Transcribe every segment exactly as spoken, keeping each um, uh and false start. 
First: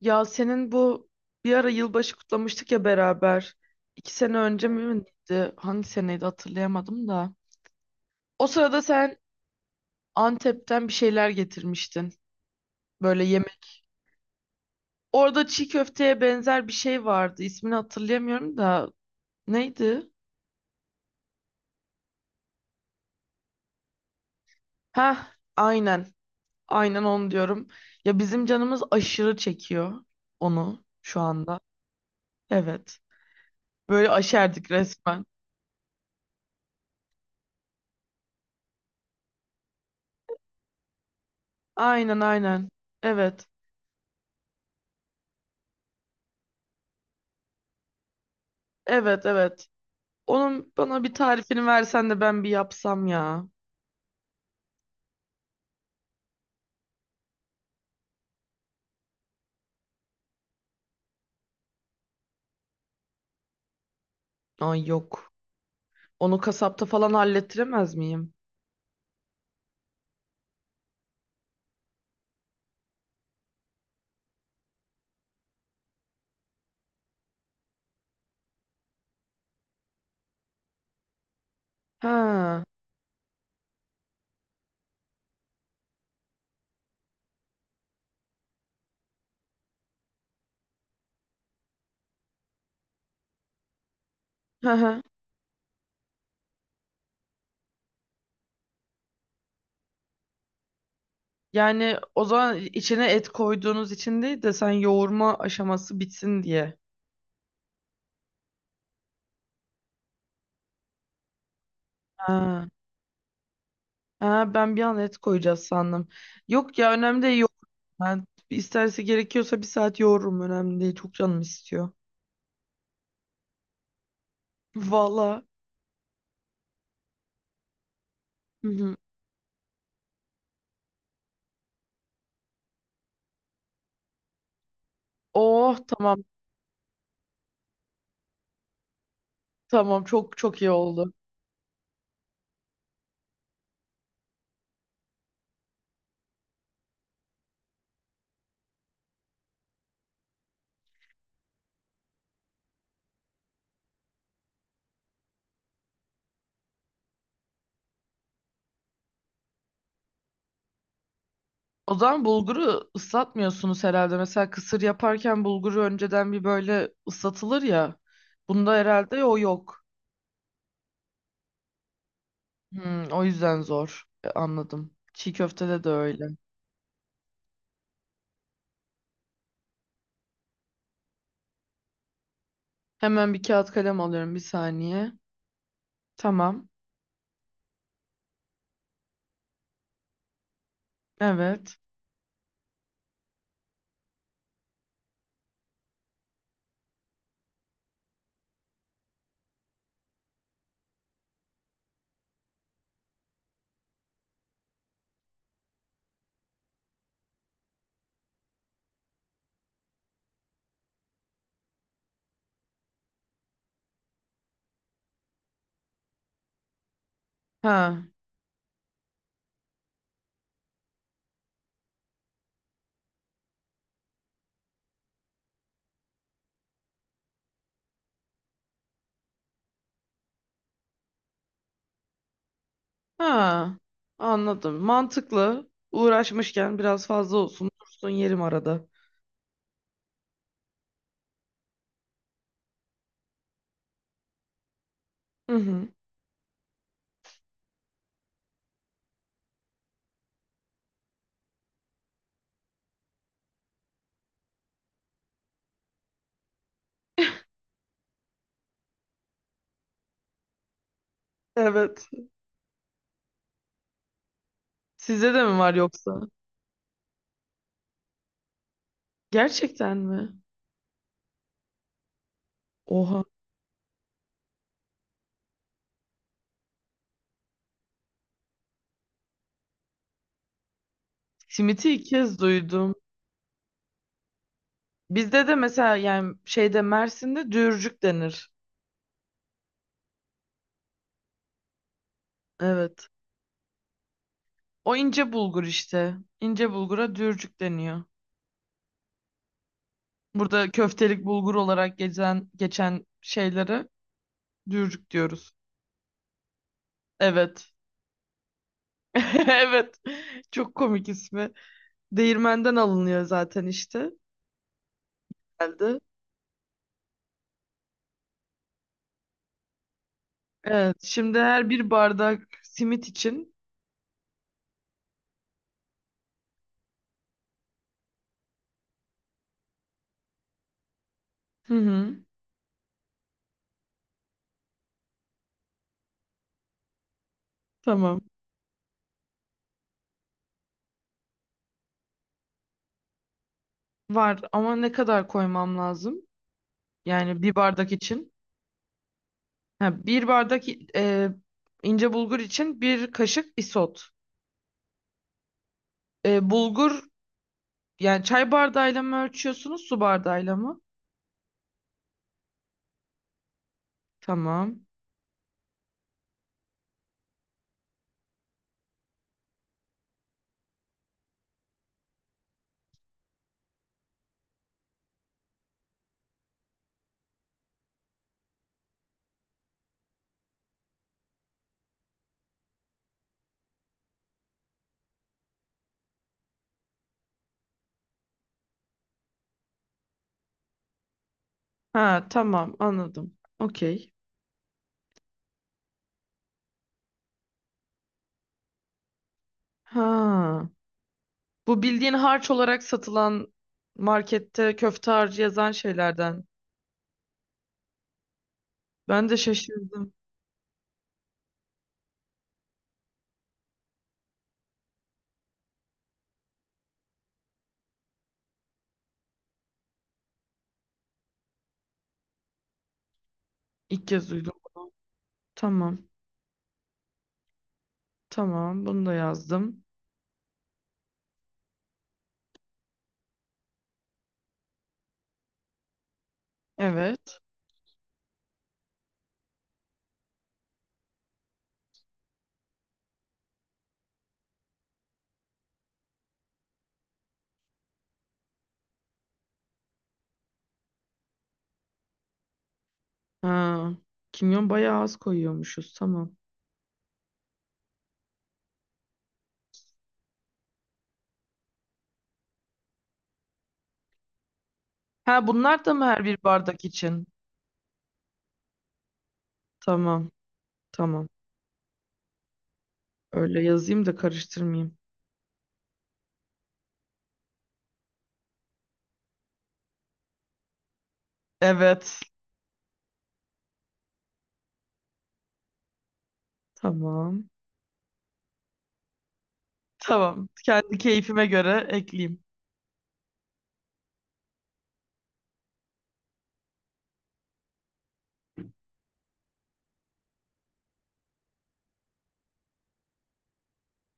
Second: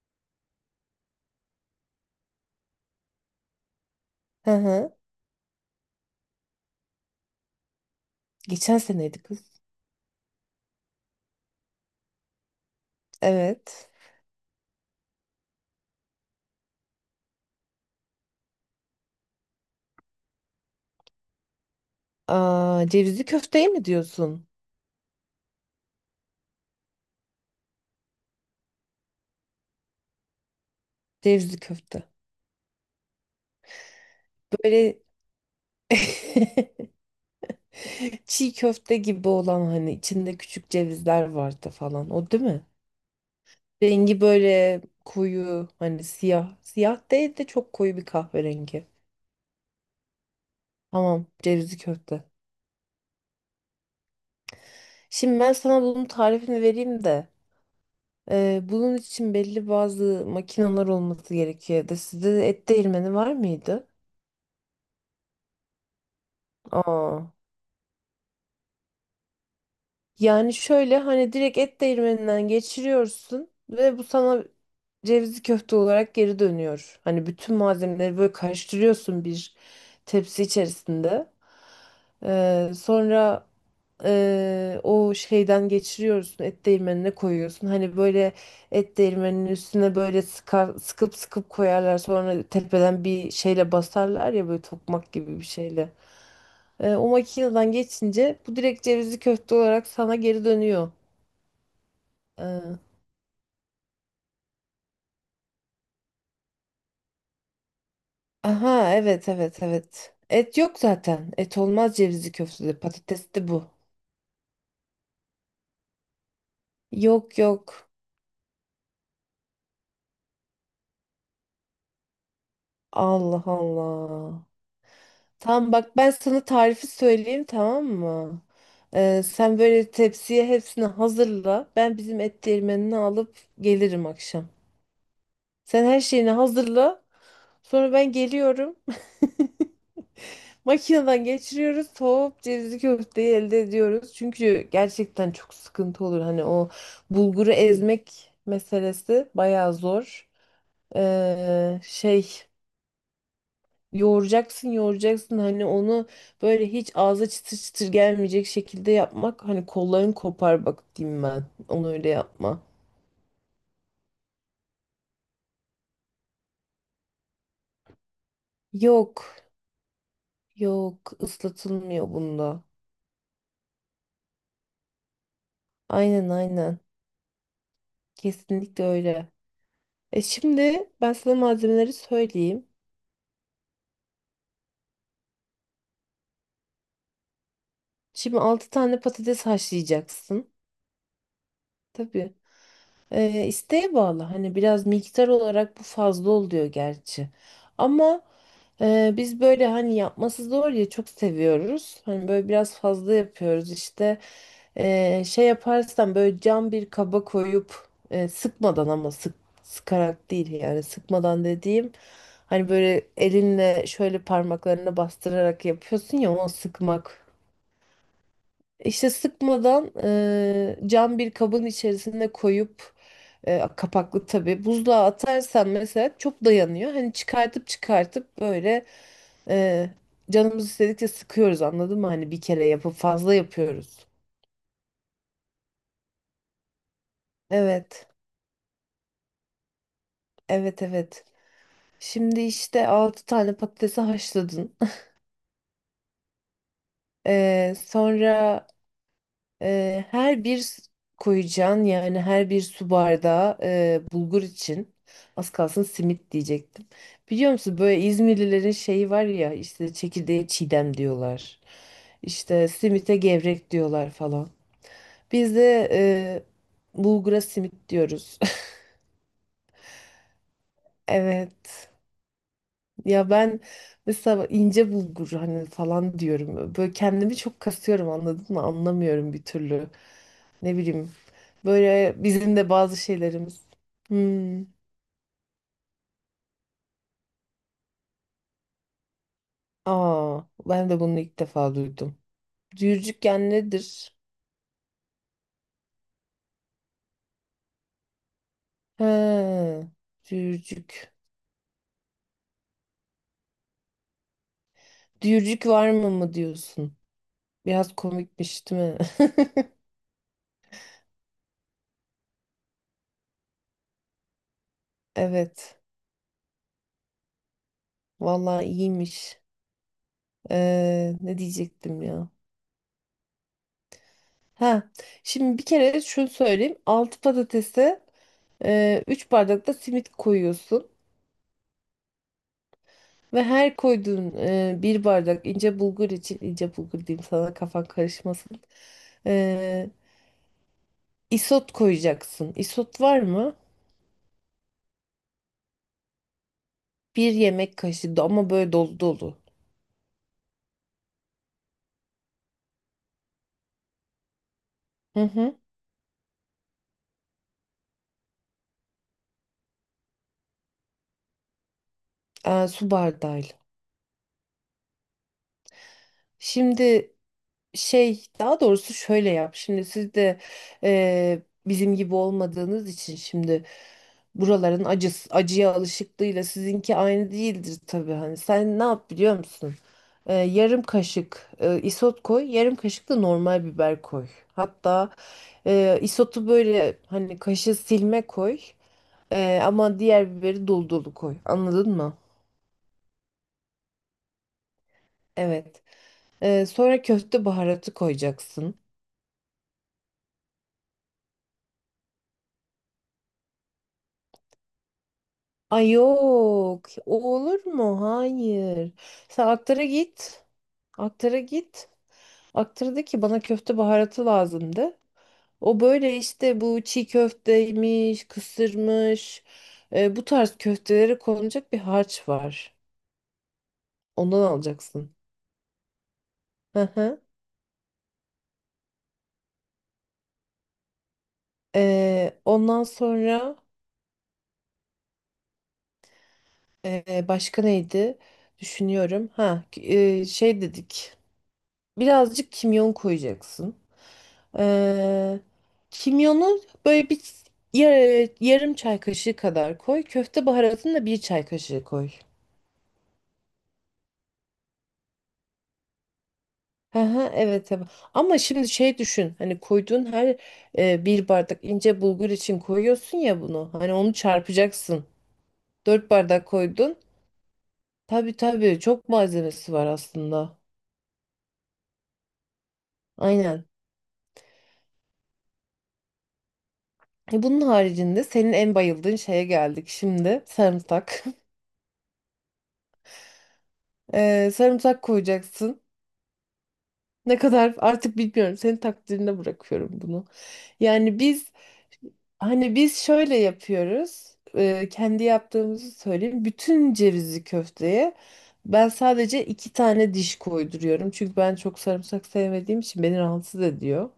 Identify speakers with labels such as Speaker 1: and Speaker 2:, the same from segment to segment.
Speaker 1: Ya senin bu bir ara yılbaşı kutlamıştık ya beraber. İki sene
Speaker 2: Hı
Speaker 1: önce mi
Speaker 2: hı.
Speaker 1: miydi? Hangi seneydi hatırlayamadım da. O
Speaker 2: Geçen
Speaker 1: sırada sen
Speaker 2: seneydi kız.
Speaker 1: Antep'ten bir şeyler getirmiştin. Böyle yemek.
Speaker 2: Evet.
Speaker 1: Orada çiğ köfteye benzer bir şey vardı. İsmini hatırlayamıyorum da. Neydi?
Speaker 2: Aa, cevizli köfteye mi diyorsun?
Speaker 1: Heh, aynen. Aynen onu diyorum. Ya bizim canımız aşırı çekiyor onu şu
Speaker 2: Cevizli
Speaker 1: anda.
Speaker 2: köfte.
Speaker 1: Evet. Böyle aşerdik
Speaker 2: Böyle
Speaker 1: resmen.
Speaker 2: çiğ köfte gibi olan hani içinde küçük cevizler vardı falan.
Speaker 1: Aynen
Speaker 2: O değil mi?
Speaker 1: aynen. Evet.
Speaker 2: Rengi böyle koyu hani siyah. Siyah değil de çok koyu bir kahverengi.
Speaker 1: Evet evet. Onun bana bir
Speaker 2: Tamam,
Speaker 1: tarifini
Speaker 2: cevizli
Speaker 1: versen de
Speaker 2: köfte.
Speaker 1: ben bir yapsam ya.
Speaker 2: Şimdi ben sana bunun tarifini vereyim de. e, bunun için belli bazı makineler olması gerekiyor evde. Sizde et değirmeni var mıydı?
Speaker 1: Ay yok. Onu kasapta falan
Speaker 2: Aa.
Speaker 1: hallettiremez miyim?
Speaker 2: Yani şöyle, hani direkt et değirmeninden geçiriyorsun ve bu sana cevizli köfte olarak geri dönüyor. Hani bütün malzemeleri böyle karıştırıyorsun bir tepsi içerisinde.
Speaker 1: Ha.
Speaker 2: Ee, sonra ee, o şeyden geçiriyorsun, et değirmenine koyuyorsun. Hani böyle et değirmeninin üstüne böyle sıkar, sıkıp sıkıp koyarlar. Sonra tepeden bir şeyle basarlar ya, böyle
Speaker 1: Hı hı.
Speaker 2: tokmak gibi bir şeyle. Ee, o makineden geçince bu direkt cevizli köfte olarak sana geri dönüyor.
Speaker 1: Yani o zaman içine et koyduğunuz için değil de sen yoğurma aşaması bitsin diye.
Speaker 2: Aha, evet, evet, evet. Et yok zaten. Et olmaz cevizli
Speaker 1: Ha.
Speaker 2: köftede. Patates de bu.
Speaker 1: Ha, ben bir an et koyacağız sandım. Yok ya önemli değil
Speaker 2: Yok,
Speaker 1: yoğur.
Speaker 2: yok.
Speaker 1: Ben isterse gerekiyorsa bir saat yoğururum önemli değil. Çok canım istiyor.
Speaker 2: Allah Allah.
Speaker 1: Valla.
Speaker 2: Tamam bak, ben sana tarifi söyleyeyim, tamam mı?
Speaker 1: Hı hı.
Speaker 2: Ee, sen böyle tepsiye hepsini hazırla. Ben bizim et değirmenini alıp gelirim akşam.
Speaker 1: Oh,
Speaker 2: Sen her
Speaker 1: tamam.
Speaker 2: şeyini hazırla. Sonra ben geliyorum.
Speaker 1: Tamam, çok çok iyi oldu.
Speaker 2: Makineden geçiriyoruz, soğup cevizli köfteyi elde ediyoruz. Çünkü gerçekten çok sıkıntı olur. Hani o bulguru ezmek meselesi bayağı zor. Ee, şey, yoğuracaksın, yoğuracaksın. Hani onu böyle hiç ağza çıtır çıtır gelmeyecek şekilde yapmak. Hani kolların kopar bak diyeyim ben. Onu
Speaker 1: O
Speaker 2: öyle
Speaker 1: zaman
Speaker 2: yapma.
Speaker 1: bulguru ıslatmıyorsunuz herhalde. Mesela kısır yaparken bulguru önceden bir böyle ıslatılır ya. Bunda herhalde
Speaker 2: Yok,
Speaker 1: o yok.
Speaker 2: yok, ıslatılmıyor bunda.
Speaker 1: Hmm, o yüzden zor. E, anladım. Çiğ köftede de öyle.
Speaker 2: Aynen, aynen. Kesinlikle öyle. E şimdi ben sana malzemeleri söyleyeyim.
Speaker 1: Hemen bir kağıt kalem alıyorum, bir saniye. Tamam.
Speaker 2: Şimdi altı tane patates haşlayacaksın.
Speaker 1: Evet.
Speaker 2: Tabii. Ee, isteğe bağlı. Hani biraz miktar olarak bu fazla oluyor gerçi. Ama e, biz böyle hani yapması zor ya çok seviyoruz. Hani böyle biraz fazla yapıyoruz işte. Ee, şey yaparsan böyle cam bir kaba koyup e, sıkmadan, ama sık sıkarak değil yani, sıkmadan dediğim hani böyle elinle şöyle parmaklarına bastırarak yapıyorsun ya, o sıkmak.
Speaker 1: Ha.
Speaker 2: İşte sıkmadan eee, cam bir kabın içerisine koyup eee, kapaklı tabii, buzluğa atarsan mesela çok dayanıyor. Hani çıkartıp çıkartıp böyle eee, canımız istedikçe sıkıyoruz, anladın mı? Hani bir kere yapıp fazla
Speaker 1: Ha.
Speaker 2: yapıyoruz.
Speaker 1: Anladım. Mantıklı. Uğraşmışken biraz fazla olsun.
Speaker 2: Evet,
Speaker 1: Dursun, yerim arada.
Speaker 2: evet, evet. Şimdi işte altı tane patatesi haşladın.
Speaker 1: Hı hı.
Speaker 2: Eee, sonra Eee, her bir s- koyacağın, yani her bir su bardağı eee, bulgur için, az kalsın simit diyecektim. Biliyor musun, böyle İzmirlilerin şeyi var ya, işte çekirdeğe çiğdem diyorlar.
Speaker 1: Evet.
Speaker 2: İşte simite gevrek diyorlar falan.
Speaker 1: Sizde de
Speaker 2: Biz
Speaker 1: mi var
Speaker 2: de
Speaker 1: yoksa?
Speaker 2: eee, bulgura simit diyoruz.
Speaker 1: Gerçekten mi?
Speaker 2: Evet.
Speaker 1: Oha.
Speaker 2: Ya ben mesela ince bulgur hani falan diyorum. Böyle kendimi çok kasıyorum, anladın mı? Anlamıyorum bir türlü. Ne bileyim.
Speaker 1: Simit'i ilk
Speaker 2: Böyle
Speaker 1: kez
Speaker 2: bizim de
Speaker 1: duydum.
Speaker 2: bazı şeylerimiz. Hmm.
Speaker 1: Bizde de mesela yani şeyde Mersin'de dürcük denir.
Speaker 2: Aa, ben de bunu ilk defa duydum.
Speaker 1: Evet.
Speaker 2: Düğürcükken nedir?
Speaker 1: O ince bulgur işte. İnce bulgura dürcük deniyor.
Speaker 2: He,
Speaker 1: Burada
Speaker 2: düğürcük.
Speaker 1: köftelik bulgur olarak geçen geçen şeylere dürcük diyoruz.
Speaker 2: Düğürcük var mı mı diyorsun?
Speaker 1: Evet.
Speaker 2: Biraz komikmiş değil mi?
Speaker 1: Evet. Çok komik ismi. Değirmenden alınıyor zaten işte.
Speaker 2: Evet.
Speaker 1: Geldi.
Speaker 2: Vallahi iyiymiş.
Speaker 1: Evet.
Speaker 2: Ee,
Speaker 1: Şimdi
Speaker 2: ne
Speaker 1: her bir
Speaker 2: diyecektim ya?
Speaker 1: bardak simit için.
Speaker 2: Ha, şimdi bir kere şunu söyleyeyim. altı patatese e, üç bardak da simit koyuyorsun.
Speaker 1: Hı hı.
Speaker 2: Ve her koyduğun e, bir bardak ince bulgur için, ince bulgur diyeyim sana kafan
Speaker 1: Tamam.
Speaker 2: karışmasın. E, isot koyacaksın. Isot var mı?
Speaker 1: Var ama ne kadar koymam lazım?
Speaker 2: Bir
Speaker 1: Yani bir
Speaker 2: yemek
Speaker 1: bardak
Speaker 2: kaşığı da-
Speaker 1: için.
Speaker 2: ama böyle dolu dolu.
Speaker 1: Ha, bir bardak i- e, ince bulgur için bir kaşık isot.
Speaker 2: Hı hı.
Speaker 1: E, bulgur yani çay bardağıyla mı ölçüyorsunuz, su bardağıyla mı?
Speaker 2: E, su bardağıyla.
Speaker 1: Tamam.
Speaker 2: Şimdi, Şey daha doğrusu şöyle yap. Şimdi siz de eee, bizim gibi olmadığınız için şimdi buraların acısı, acıya alışıklığıyla sizinki aynı değildir tabii. Hani sen ne yap biliyor musun? Eee, yarım kaşık eee, isot koy, yarım kaşık da normal biber koy. Hatta eee, isotu böyle hani kaşığı silme koy. Eee, ama diğer biberi dolu dolu koy, anladın mı?
Speaker 1: Ha, tamam, anladım. Okey.
Speaker 2: Evet. Eee, sonra köfte baharatı koyacaksın.
Speaker 1: Ha, bu bildiğin harç olarak satılan markette köfte harcı yazan
Speaker 2: Ay,
Speaker 1: şeylerden.
Speaker 2: yok. O olur mu? Hayır.
Speaker 1: Ben de
Speaker 2: Sen aktara
Speaker 1: şaşırdım.
Speaker 2: git. Aktara git. Aktara de ki, bana köfte baharatı lazımdı. O böyle işte, bu çiğ köfteymiş, kısırmış, e, bu tarz köftelere konulacak bir harç var.
Speaker 1: İlk kez
Speaker 2: Ondan
Speaker 1: duydum bunu.
Speaker 2: alacaksın.
Speaker 1: Tamam.
Speaker 2: Hı hı.
Speaker 1: Tamam, bunu da yazdım.
Speaker 2: E, ondan sonra, e,
Speaker 1: Evet.
Speaker 2: başka neydi? Düşünüyorum. Ha, e, şey dedik. Birazcık kimyon koyacaksın. Ee, kimyonu böyle bir yar- yarım çay kaşığı kadar koy. Köfte baharatını da bir çay kaşığı koy.
Speaker 1: Ha, kimyon bayağı az koyuyormuşuz, tamam.
Speaker 2: Hı hı, evet, evet. Ama şimdi şey düşün. Hani koyduğun her e, bir bardak ince bulgur için koyuyorsun ya bunu. Hani onu çarpacaksın.
Speaker 1: Ha, bunlar da mı
Speaker 2: Dört
Speaker 1: her bir
Speaker 2: bardak
Speaker 1: bardak
Speaker 2: koydun.
Speaker 1: için?
Speaker 2: Tabii, tabii, çok malzemesi var
Speaker 1: Tamam.
Speaker 2: aslında.
Speaker 1: Tamam. Öyle
Speaker 2: Aynen.
Speaker 1: yazayım da karıştırmayayım.
Speaker 2: E, Bunun haricinde, senin en bayıldığın şeye geldik şimdi. Sarımsak.
Speaker 1: Evet.
Speaker 2: Ee, sarımsak koyacaksın. Ne
Speaker 1: Tamam.
Speaker 2: kadar, artık bilmiyorum. Senin takdirine bırakıyorum bunu.
Speaker 1: Tamam. Kendi
Speaker 2: Yani
Speaker 1: keyfime
Speaker 2: biz,
Speaker 1: göre ekleyeyim.
Speaker 2: hani biz şöyle yapıyoruz. E, kendi yaptığımızı söyleyeyim. Bütün cevizli köfteye ben sadece iki tane diş koyduruyorum. Çünkü ben çok sarımsak sevmediğim için beni rahatsız ediyor.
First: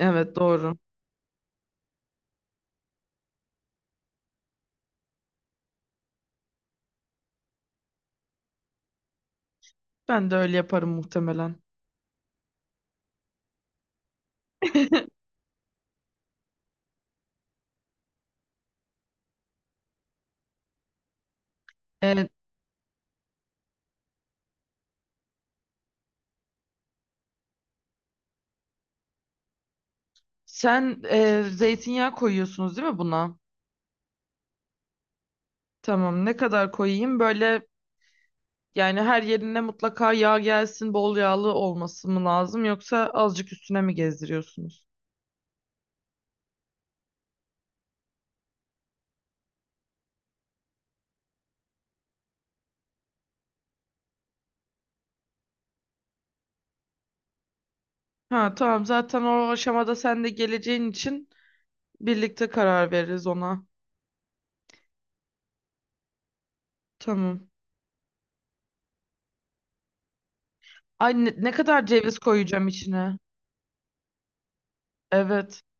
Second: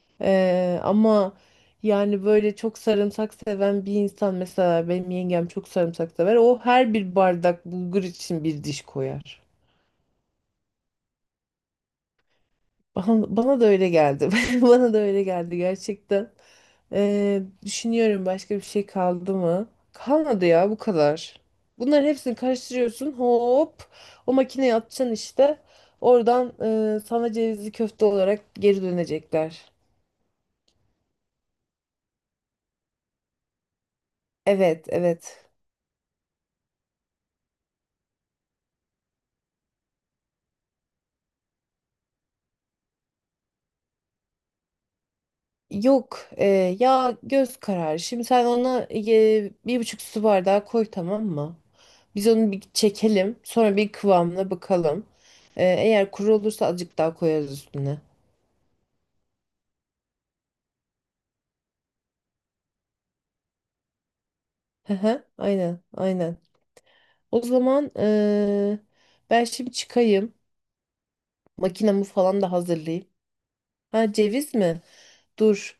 Speaker 1: Evet, doğru.
Speaker 2: E, ama yani böyle çok sarımsak seven bir insan, mesela benim yengem çok sarımsak sever. O her bir bardak bulgur için bir diş koyar.
Speaker 1: Ben de öyle yaparım muhtemelen.
Speaker 2: Bana, bana da öyle geldi. Bana da öyle geldi gerçekten. Ee, düşünüyorum başka bir şey kaldı mı? Kalmadı ya, bu kadar. Bunların
Speaker 1: Ee,
Speaker 2: hepsini karıştırıyorsun. Hop, o makineye atacaksın işte. Oradan e, sana cevizli köfte olarak geri dönecekler.
Speaker 1: Sen e, zeytinyağı koyuyorsunuz değil mi buna?
Speaker 2: Evet, evet.
Speaker 1: Tamam. Ne kadar koyayım? Böyle yani her yerine mutlaka yağ gelsin, bol yağlı olması mı lazım yoksa azıcık üstüne mi gezdiriyorsunuz?
Speaker 2: Yok e, ya göz kararı. Şimdi sen ona e, bir buçuk su bardağı koy, tamam mı? Biz onu bir çekelim. Sonra bir kıvamına bakalım. Ee, eğer kuru olursa azıcık daha koyarız üstüne.
Speaker 1: Ha, tamam. Zaten o aşamada sen de geleceğin için birlikte karar veririz ona.
Speaker 2: Hı hı, aynen, aynen. O
Speaker 1: Tamam.
Speaker 2: zaman ee, ben şimdi çıkayım.
Speaker 1: Ay, ne, ne kadar
Speaker 2: Makinamı
Speaker 1: ceviz
Speaker 2: falan da
Speaker 1: koyacağım
Speaker 2: hazırlayayım.
Speaker 1: içine?
Speaker 2: Ha, ceviz mi?
Speaker 1: Evet.
Speaker 2: Dur.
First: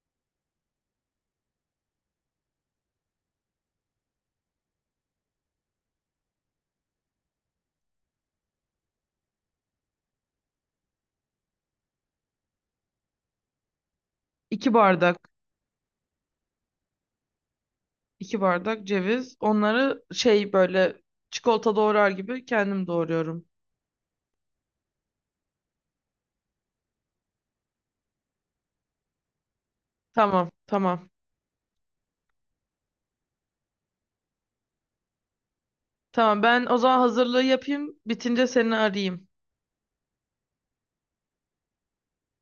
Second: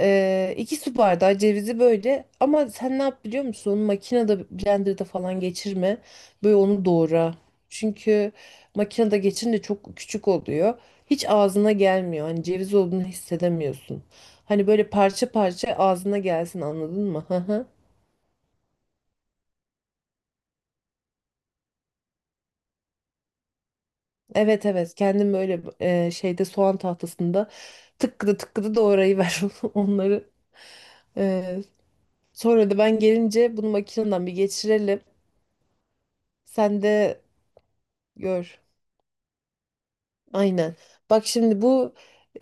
Speaker 2: Ee, iki su bardağı cevizi böyle, ama sen ne yap biliyor musun? Onu makinede, blenderda falan geçirme. Böyle onu doğra. Çünkü makinede geçirince çok küçük oluyor. Hiç ağzına gelmiyor. Hani ceviz olduğunu hissedemiyorsun. Hani
Speaker 1: İki
Speaker 2: böyle
Speaker 1: bardak.
Speaker 2: parça parça ağzına gelsin, anladın mı? Hı hı.
Speaker 1: iki bardak ceviz. Onları şey böyle çikolata doğrar gibi kendim doğruyorum.
Speaker 2: Evet, evet, kendim böyle e, şeyde, soğan tahtasında tıkkıda tıkkıda doğrayıver onları.
Speaker 1: Tamam, tamam.
Speaker 2: Ee, sonra da ben gelince bunu makineden bir geçirelim.
Speaker 1: Tamam, ben o
Speaker 2: Sen
Speaker 1: zaman
Speaker 2: de
Speaker 1: hazırlığı yapayım. Bitince
Speaker 2: gör.
Speaker 1: seni arayayım.
Speaker 2: Aynen. Bak şimdi bu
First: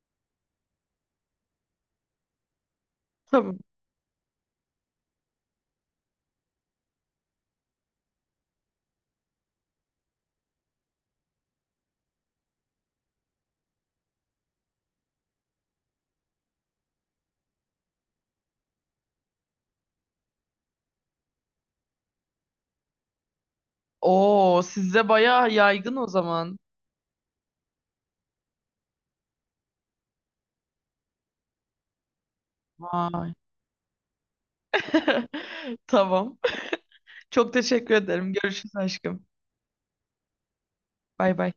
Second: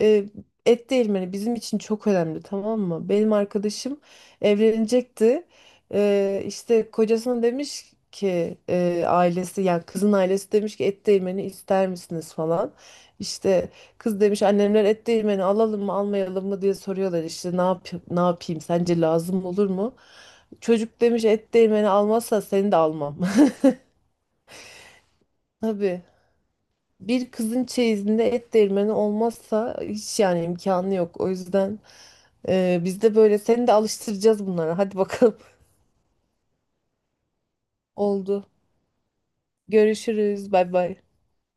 Speaker 2: e, et değirmeni bizim için çok önemli, tamam mı? Benim
Speaker 1: Tamam.
Speaker 2: arkadaşım evlenecekti. E, işte kocasına demiş ki, e, ailesi yani kızın ailesi demiş ki, et değirmeni ister misiniz falan. İşte kız demiş, annemler et değirmeni alalım mı almayalım mı diye soruyorlar, işte ne yap, ne yapayım, sence lazım olur mu? Çocuk demiş, et değirmeni almazsa seni de almam.
Speaker 1: Oo, sizde bayağı yaygın
Speaker 2: Tabii.
Speaker 1: o zaman.
Speaker 2: Bir kızın çeyizinde et değirmeni olmazsa hiç, yani imkanı yok. O yüzden e, biz de
Speaker 1: Vay.
Speaker 2: böyle seni de alıştıracağız bunlara. Hadi bakalım.
Speaker 1: Tamam. Çok teşekkür ederim.
Speaker 2: Oldu.
Speaker 1: Görüşürüz aşkım.
Speaker 2: Görüşürüz. Bay bay.
Speaker 1: Bay bay.